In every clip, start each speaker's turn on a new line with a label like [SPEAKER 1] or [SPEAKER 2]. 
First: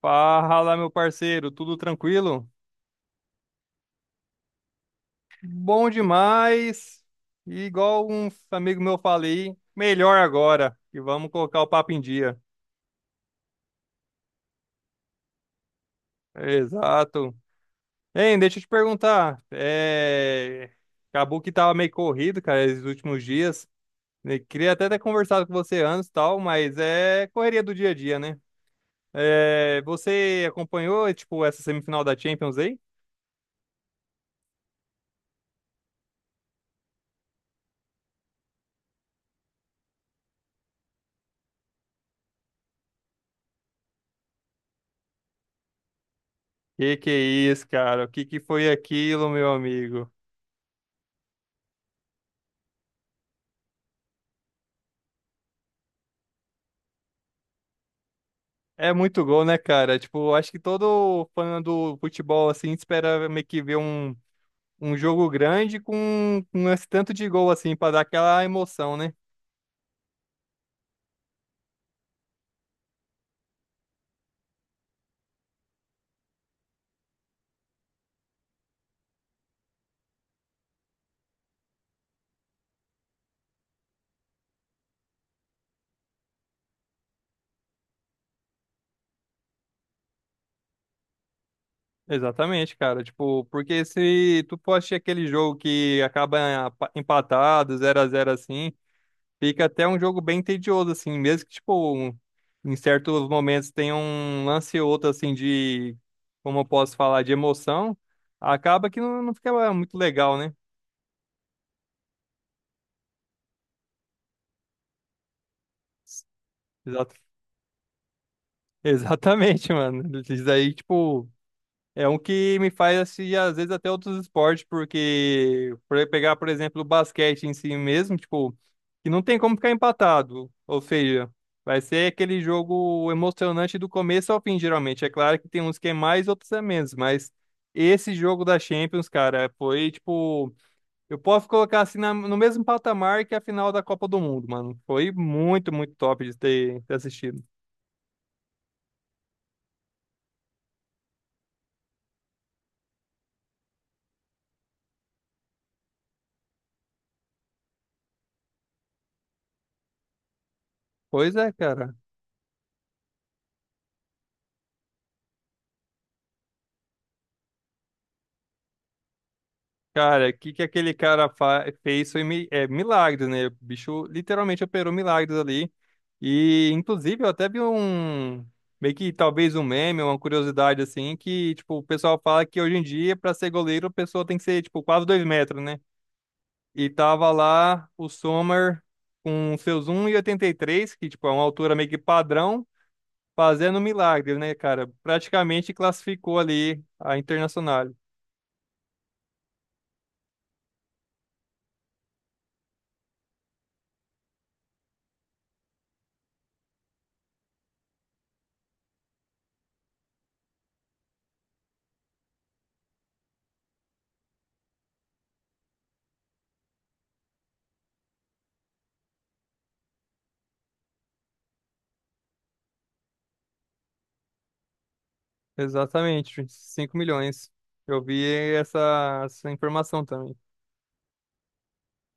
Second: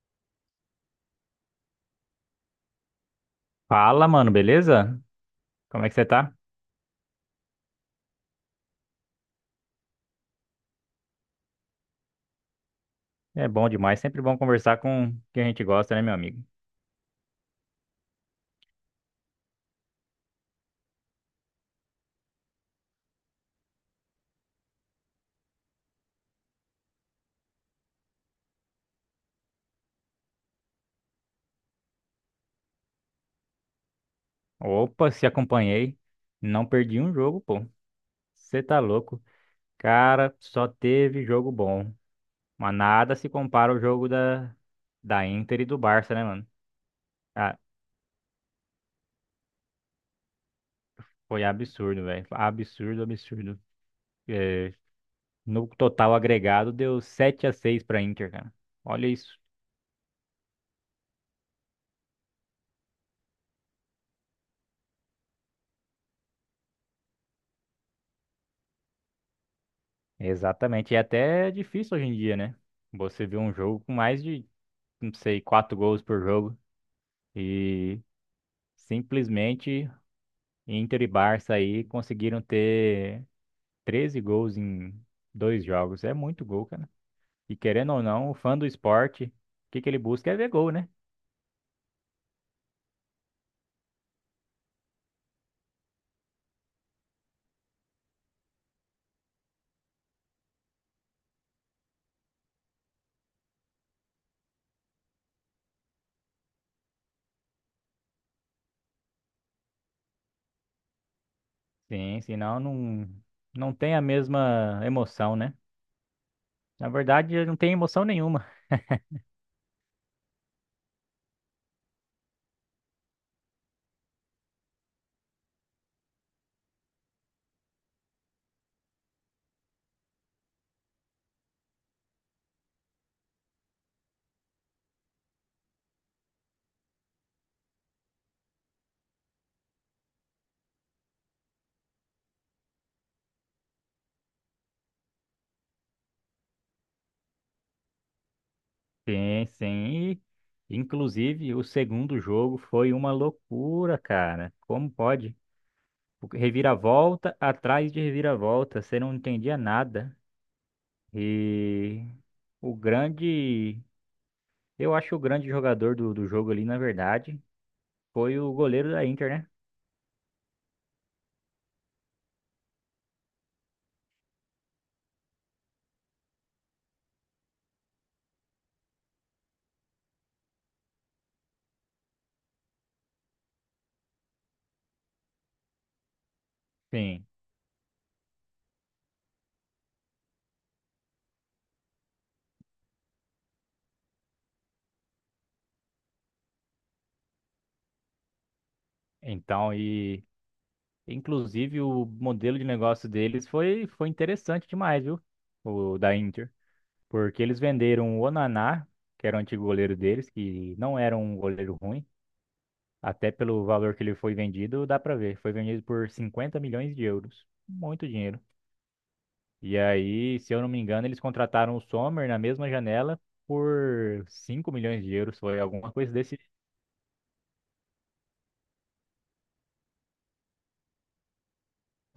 [SPEAKER 1] Fala, meu parceiro, tudo tranquilo?
[SPEAKER 2] Fala, mano, beleza? Como é
[SPEAKER 1] Bom
[SPEAKER 2] que você tá?
[SPEAKER 1] demais. E igual um amigo meu falei, melhor agora. E vamos colocar o papo em dia.
[SPEAKER 2] É bom demais, sempre bom conversar com quem a gente gosta, né, meu amigo?
[SPEAKER 1] Exato. Hein, deixa eu te perguntar. Acabou que tava meio corrido, cara, esses últimos dias. Eu queria até ter conversado com você antes e tal, mas é correria do dia a dia, né? Você acompanhou, tipo, essa semifinal da Champions aí?
[SPEAKER 2] Opa, se acompanhei, não perdi um jogo, pô. Você tá louco? Cara, só teve jogo bom. Mas nada se compara ao jogo da Inter e do Barça, né, mano?
[SPEAKER 1] Que é
[SPEAKER 2] Ah,
[SPEAKER 1] isso, cara? O que que foi aquilo, meu amigo?
[SPEAKER 2] foi absurdo, velho. Absurdo, absurdo. É, no total agregado deu 7-6 pra Inter, cara.
[SPEAKER 1] É
[SPEAKER 2] Olha
[SPEAKER 1] muito
[SPEAKER 2] isso.
[SPEAKER 1] gol, né, cara? Tipo, acho que todo fã do futebol, assim, espera meio que ver um jogo grande com esse tanto de gol, assim, pra dar aquela emoção, né?
[SPEAKER 2] Exatamente. E até é difícil hoje em dia, né? Você vê um jogo com mais de não sei, quatro gols por jogo. E simplesmente Inter e Barça aí conseguiram ter 13 gols em dois jogos. É muito gol, cara. E querendo ou não, o fã do esporte, o que que ele busca é ver gol, né?
[SPEAKER 1] Exatamente, cara. Tipo, porque se tu for assistir aquele jogo que acaba empatado, 0-0 assim, fica até um jogo bem tedioso, assim, mesmo que, tipo, em certos momentos tenha um lance ou outro, assim, de, como eu posso falar, de emoção, acaba que não fica muito legal, né?
[SPEAKER 2] Sim, senão não tem a mesma emoção, né? Na verdade, não tem emoção nenhuma.
[SPEAKER 1] Exatamente, mano. Isso daí, tipo, é um que me faz assim, às vezes até outros esportes, porque por pegar, por exemplo, o basquete em si mesmo, tipo, que não tem como ficar empatado. Ou seja, vai ser aquele jogo emocionante do começo ao fim, geralmente. É claro que tem uns que é mais, outros é menos, mas esse jogo da Champions, cara, foi tipo, eu posso colocar assim no mesmo patamar que a final da Copa do Mundo, mano. Foi muito, muito top de ter assistido.
[SPEAKER 2] Sim, sim. E, inclusive, o segundo jogo foi uma loucura, cara. Como pode? Reviravolta atrás de reviravolta, você não entendia nada.
[SPEAKER 1] Pois é, cara.
[SPEAKER 2] E o grande, eu acho que o grande jogador do jogo ali, na verdade, foi o goleiro da Inter, né?
[SPEAKER 1] Cara, o que que aquele cara fez foi milagres, né? O bicho literalmente operou milagres ali. E, inclusive, eu até vi um. Meio que talvez um meme, uma curiosidade assim, que, tipo, o pessoal fala que hoje em dia, pra ser goleiro, a pessoa tem que ser, tipo, quase 2 metros, né? E
[SPEAKER 2] Sim.
[SPEAKER 1] tava lá o Sommer com seus um e oitenta e três que, tipo, é uma altura meio que padrão, fazendo milagres, né, cara? Praticamente classificou ali a Internacional.
[SPEAKER 2] Então, e inclusive o modelo de negócio deles foi interessante demais, viu? O da Inter. Porque eles venderam o Onaná, que era o antigo goleiro deles, que não era um goleiro ruim. Até pelo valor que ele foi vendido, dá pra ver. Foi vendido por 50 milhões de euros. Muito dinheiro. E aí, se eu não me engano, eles contrataram o Sommer na mesma janela por 5 milhões de euros. Foi alguma coisa desse.
[SPEAKER 1] Exatamente, 5 milhões. Eu vi essa informação também.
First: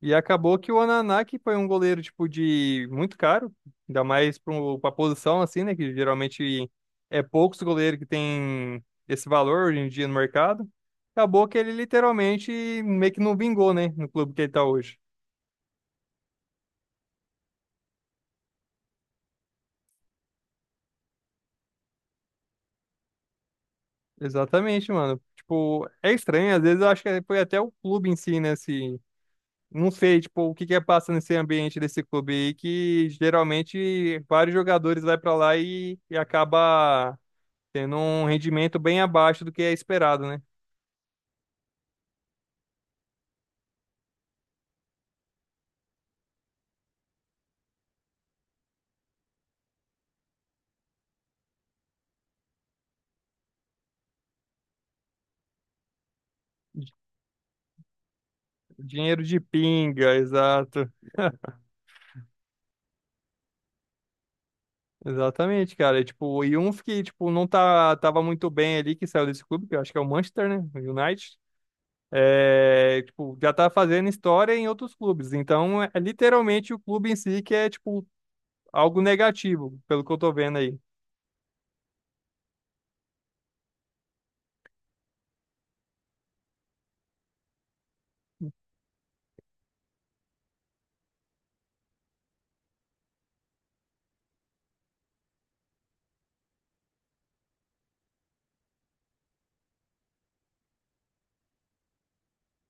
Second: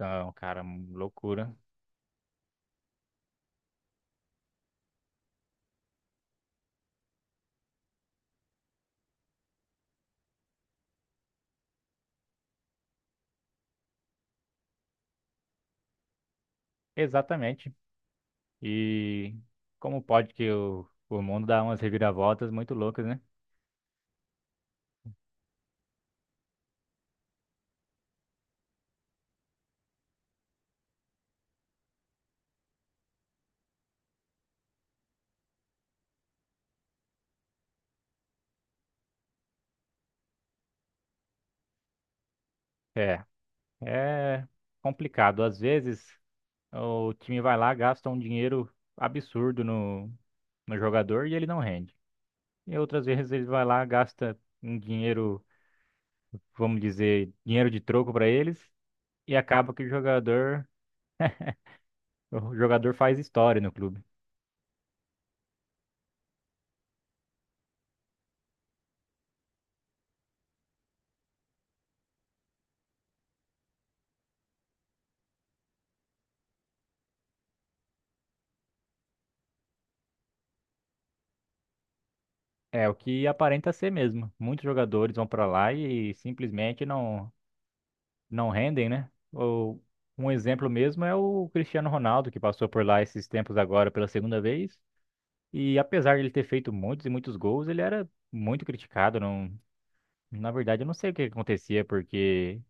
[SPEAKER 1] E acabou
[SPEAKER 2] cara,
[SPEAKER 1] que o Onaná, que
[SPEAKER 2] loucura.
[SPEAKER 1] foi um goleiro tipo de muito caro, ainda mais para a posição assim, né, que geralmente é poucos goleiros que tem esse valor hoje em dia no mercado. Acabou que ele literalmente meio que não vingou, né, no clube que ele tá hoje.
[SPEAKER 2] Exatamente. E como pode que o mundo dá umas reviravoltas muito loucas, né?
[SPEAKER 1] Exatamente, mano. Tipo, é estranho, às vezes eu acho que foi até o clube em si, né, se não sei, tipo, o que que é passa nesse ambiente desse clube aí, que geralmente vários jogadores vai pra lá e acaba tendo um rendimento bem abaixo do que é esperado, né?
[SPEAKER 2] É, é complicado, Às vezes, o time vai lá, gasta um dinheiro absurdo no jogador e ele não rende. E outras vezes ele vai lá, gasta um dinheiro, vamos dizer, dinheiro de troco para eles.
[SPEAKER 1] Dinheiro
[SPEAKER 2] E
[SPEAKER 1] de
[SPEAKER 2] acaba que o
[SPEAKER 1] pinga,
[SPEAKER 2] jogador,
[SPEAKER 1] exato.
[SPEAKER 2] o jogador faz história no clube.
[SPEAKER 1] Exatamente, cara. E, tipo, e um que, tipo, não tá, tava muito bem ali, que saiu desse clube, que eu acho que é o Manchester, né? O United. É, tipo, já tá fazendo história em outros clubes. Então, é literalmente o clube em si que é, tipo, algo negativo, pelo que eu tô vendo aí.
[SPEAKER 2] É o que aparenta ser mesmo. Muitos jogadores vão para lá e simplesmente não rendem, né? Ou um exemplo mesmo é o Cristiano Ronaldo, que passou por lá esses tempos agora pela segunda vez. E apesar de ele ter feito muitos e muitos gols, ele era muito criticado. Não, na verdade, eu não sei o que acontecia, porque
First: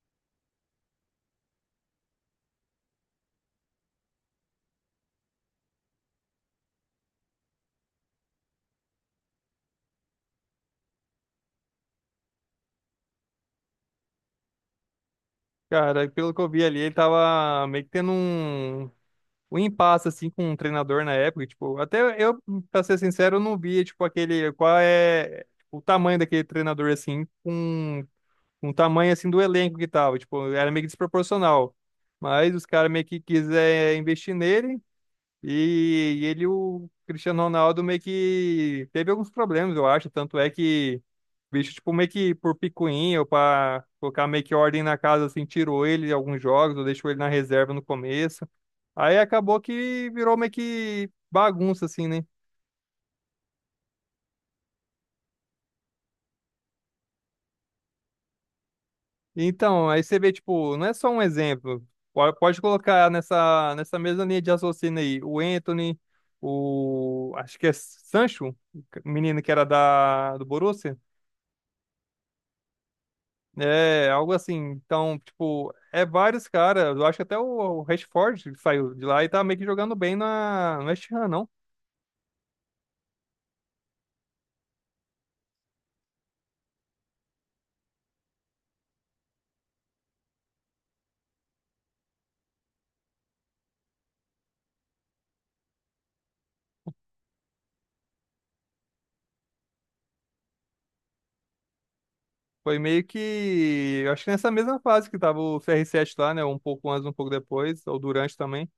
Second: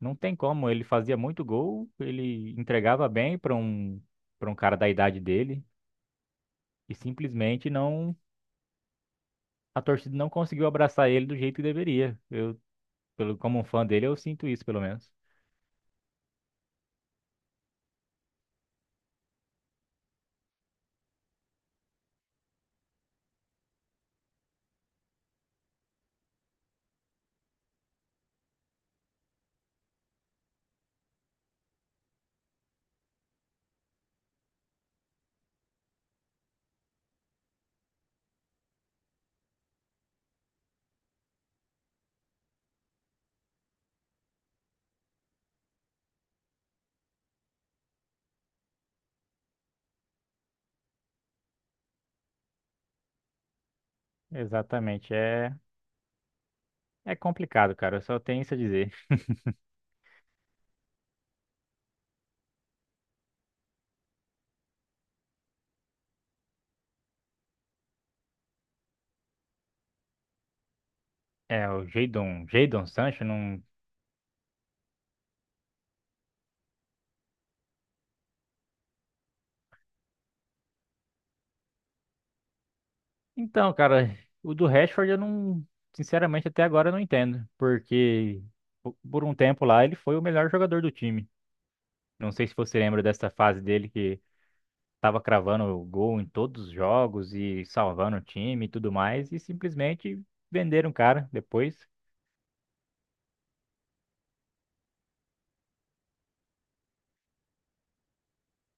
[SPEAKER 2] não tem como. Ele fazia muito gol, ele entregava bem para um cara da idade dele e simplesmente não a torcida não conseguiu abraçar ele do jeito que deveria. Como um fã dele, eu sinto isso, pelo menos.
[SPEAKER 1] Cara, pelo que eu vi ali, ele tava meio que tendo um impasse, assim, com um treinador na época. Tipo, até eu, pra ser sincero, eu não via, tipo, aquele, qual é tipo, o tamanho daquele treinador, assim, com o tamanho, assim, do elenco que tava. Tipo, era meio que desproporcional. Mas os caras meio que quiser investir nele, e ele, o Cristiano Ronaldo, meio que teve alguns problemas, eu acho. Tanto é que o bicho, tipo, meio que por picuinha ou pra colocar meio que ordem na casa, assim, tirou ele de alguns jogos ou deixou ele na reserva no começo. Aí acabou que virou meio que bagunça, assim, né?
[SPEAKER 2] Exatamente, é complicado, cara. Eu só tenho isso a dizer.
[SPEAKER 1] Então, aí você vê, tipo, não é só um exemplo. Pode colocar nessa, mesma linha de raciocínio aí o Anthony, o. Acho que é Sancho, o menino que era da, do Borussia.
[SPEAKER 2] É, o Jadon Sancho não.
[SPEAKER 1] É, algo assim. Então, tipo, é vários caras. Eu acho que até o Rashford saiu de lá e tá meio que jogando bem na, no West Ham, não?
[SPEAKER 2] Então, cara, o do Rashford eu não. Sinceramente, até agora eu não entendo. Porque por um tempo lá ele foi o melhor jogador do time. Não sei se você lembra dessa fase dele que tava cravando o gol em todos os jogos e salvando o time e tudo mais. E simplesmente venderam o cara depois.
[SPEAKER 1] Foi meio que. Eu acho que nessa mesma fase que tava o CR7 lá, né? Um pouco antes, um pouco depois, ou durante também.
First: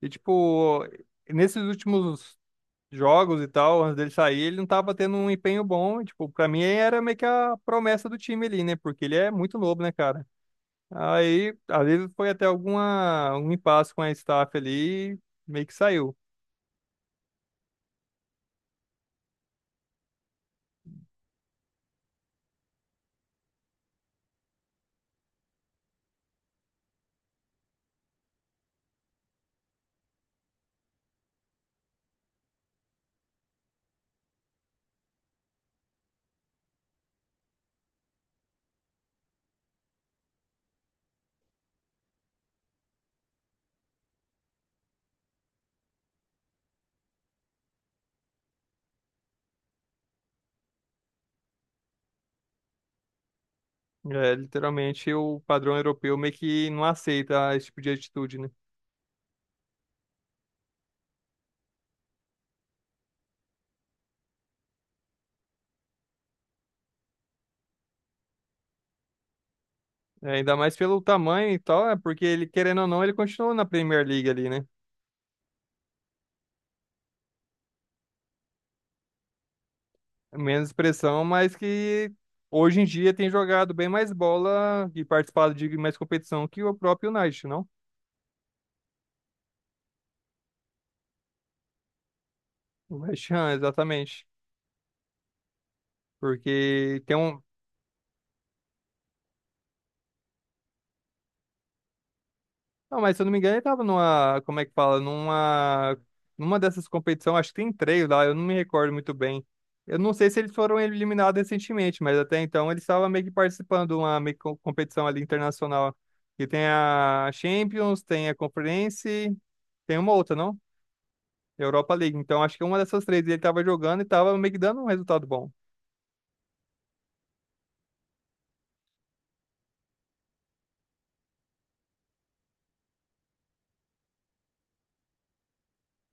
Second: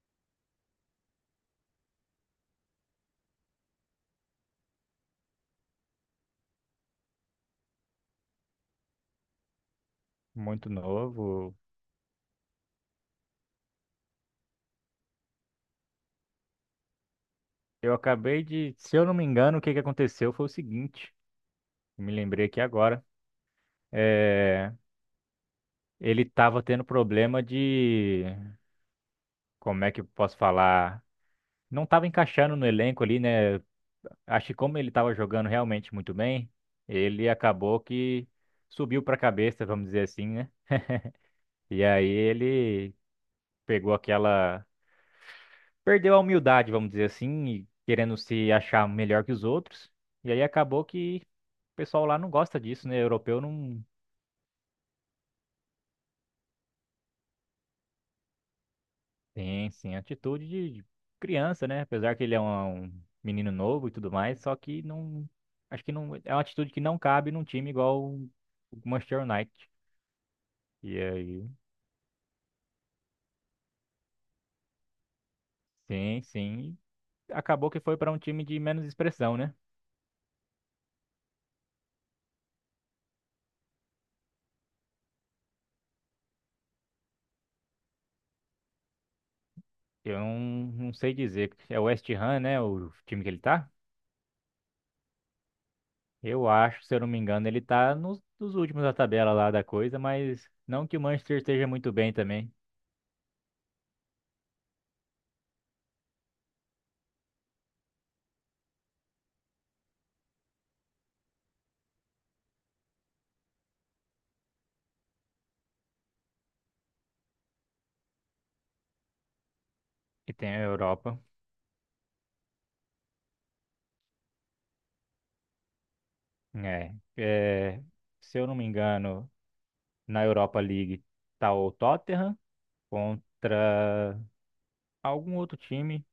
[SPEAKER 1] E, tipo, nesses últimos jogos e tal, antes dele sair, ele não tava tendo um empenho bom. E, tipo, pra mim era meio que a promessa do time ali, né? Porque ele é muito novo, né, cara?
[SPEAKER 2] Muito
[SPEAKER 1] Aí,
[SPEAKER 2] novo.
[SPEAKER 1] às vezes foi até alguma, algum impasse com a staff ali. Meio que saiu.
[SPEAKER 2] Se eu não me engano, o que que aconteceu foi o seguinte, me lembrei aqui agora. É, ele tava tendo problema de, como é que eu posso falar? Não tava encaixando no elenco ali, né? Acho que como ele tava jogando realmente muito bem, ele acabou que subiu pra cabeça, vamos dizer assim, né? E aí ele pegou aquela, perdeu a humildade, vamos dizer assim, e querendo se achar melhor que os outros. E aí acabou que o pessoal lá não gosta disso, né? Europeu não
[SPEAKER 1] É, literalmente o padrão europeu meio que não aceita esse tipo de atitude, né?
[SPEAKER 2] tem, sim, atitude de criança, né? Apesar que ele é um menino novo e tudo mais, só que não. Acho que não. É uma atitude que não cabe num time igual o Manchester United.
[SPEAKER 1] É, ainda mais pelo
[SPEAKER 2] E
[SPEAKER 1] tamanho
[SPEAKER 2] aí,
[SPEAKER 1] e tal, é porque ele, querendo ou não, ele continua na Premier League ali, né?
[SPEAKER 2] sim, sim. Acabou que foi para um time de menos expressão, né?
[SPEAKER 1] Menos pressão, mas que hoje em dia tem jogado bem mais bola e participado de mais competição que o próprio United, não?
[SPEAKER 2] Eu não sei dizer. É o West Ham, né? O
[SPEAKER 1] O
[SPEAKER 2] time que
[SPEAKER 1] West
[SPEAKER 2] ele
[SPEAKER 1] Ham,
[SPEAKER 2] tá?
[SPEAKER 1] exatamente.
[SPEAKER 2] Eu acho, se eu
[SPEAKER 1] Porque
[SPEAKER 2] não
[SPEAKER 1] tem
[SPEAKER 2] me
[SPEAKER 1] um,
[SPEAKER 2] engano, ele tá nos últimos da tabela lá da coisa, mas não que o Manchester esteja muito bem também.
[SPEAKER 1] não, mas se eu não me engano, ele tava numa, como é que fala, numa dessas competições, acho que tem três lá, eu não me recordo muito bem. Eu não sei se eles foram eliminados recentemente, mas até então eles estavam meio que participando de uma meio que competição ali internacional. E tem a Champions, tem a Conference, tem uma
[SPEAKER 2] E
[SPEAKER 1] outra,
[SPEAKER 2] tem
[SPEAKER 1] não?
[SPEAKER 2] a Europa.
[SPEAKER 1] Europa League. Então acho que uma dessas três ele tava jogando e tava meio que dando um resultado bom.
[SPEAKER 2] É, é, se eu não me engano, na Europa League tá o Tottenham contra algum outro time,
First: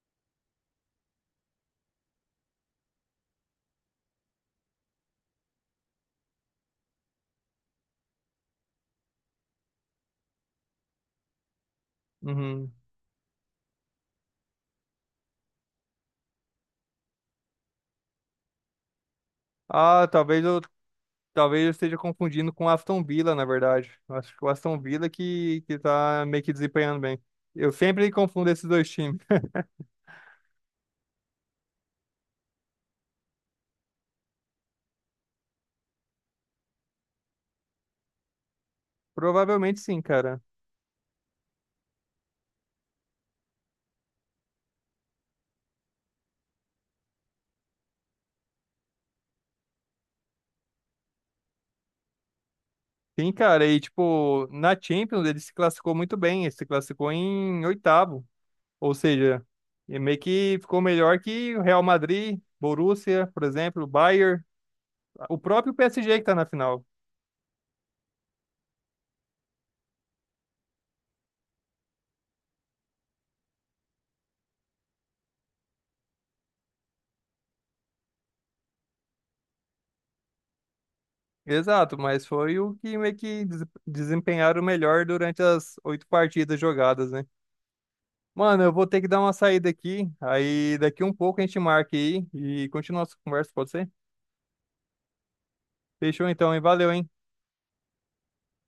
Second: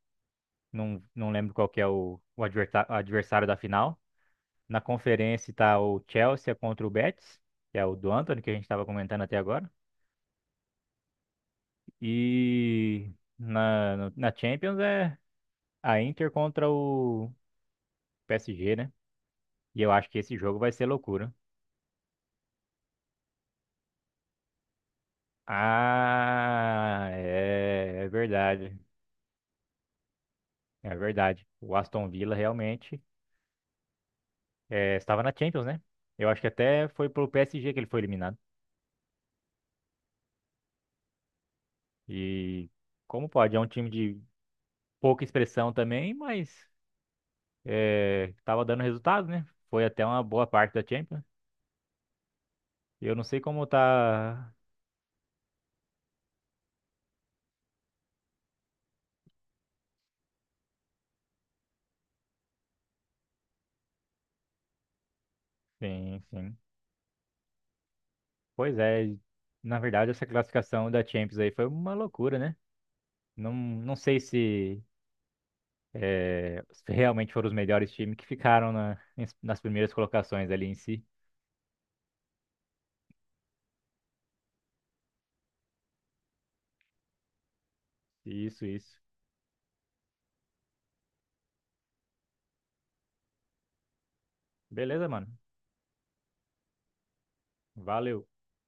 [SPEAKER 2] não lembro qual que é o adversário da final. Na conferência tá o Chelsea contra o Betis, que é o do Antony que a gente estava comentando até agora.
[SPEAKER 1] Uhum.
[SPEAKER 2] E na, no- na Champions é a Inter contra o PSG, né? E eu
[SPEAKER 1] Ah,
[SPEAKER 2] acho que esse
[SPEAKER 1] talvez
[SPEAKER 2] jogo
[SPEAKER 1] eu
[SPEAKER 2] vai ser loucura.
[SPEAKER 1] Talvez eu esteja confundindo com o Aston Villa, na verdade. Eu acho que o Aston Villa que tá meio que desempenhando
[SPEAKER 2] Ah,
[SPEAKER 1] bem. Eu
[SPEAKER 2] é
[SPEAKER 1] sempre confundo esses
[SPEAKER 2] verdade.
[SPEAKER 1] dois times.
[SPEAKER 2] É verdade. O Aston Villa realmente estava na Champions, né? Eu acho que até foi pro PSG que ele foi eliminado.
[SPEAKER 1] Provavelmente sim, cara.
[SPEAKER 2] E como pode? É um time de pouca expressão também, mas estava dando resultado, né? Foi até uma boa parte da Champions. Eu não
[SPEAKER 1] Sim,
[SPEAKER 2] sei
[SPEAKER 1] cara.
[SPEAKER 2] como
[SPEAKER 1] E, tipo,
[SPEAKER 2] tá.
[SPEAKER 1] na Champions ele se classificou muito bem. Ele se classificou em oitavo. Ou seja, e meio que ficou melhor que o Real Madrid, Borussia, por exemplo, Bayern, o próprio PSG
[SPEAKER 2] Sim,
[SPEAKER 1] que tá na
[SPEAKER 2] sim.
[SPEAKER 1] final.
[SPEAKER 2] Pois é. Na verdade, essa classificação da Champions aí foi uma loucura, né? Não, não sei se, se realmente foram os melhores times que ficaram nas primeiras colocações ali em si.
[SPEAKER 1] Exato, mas foi o que meio que desempenharam melhor durante as 8 partidas jogadas, né? Mano,
[SPEAKER 2] Isso,
[SPEAKER 1] eu vou
[SPEAKER 2] isso.
[SPEAKER 1] ter que dar uma saída aqui. Aí daqui um pouco a gente marca aí e continua a nossa conversa, pode ser?
[SPEAKER 2] Beleza, mano.
[SPEAKER 1] Fechou então, hein? Valeu, hein?
[SPEAKER 2] Valeu.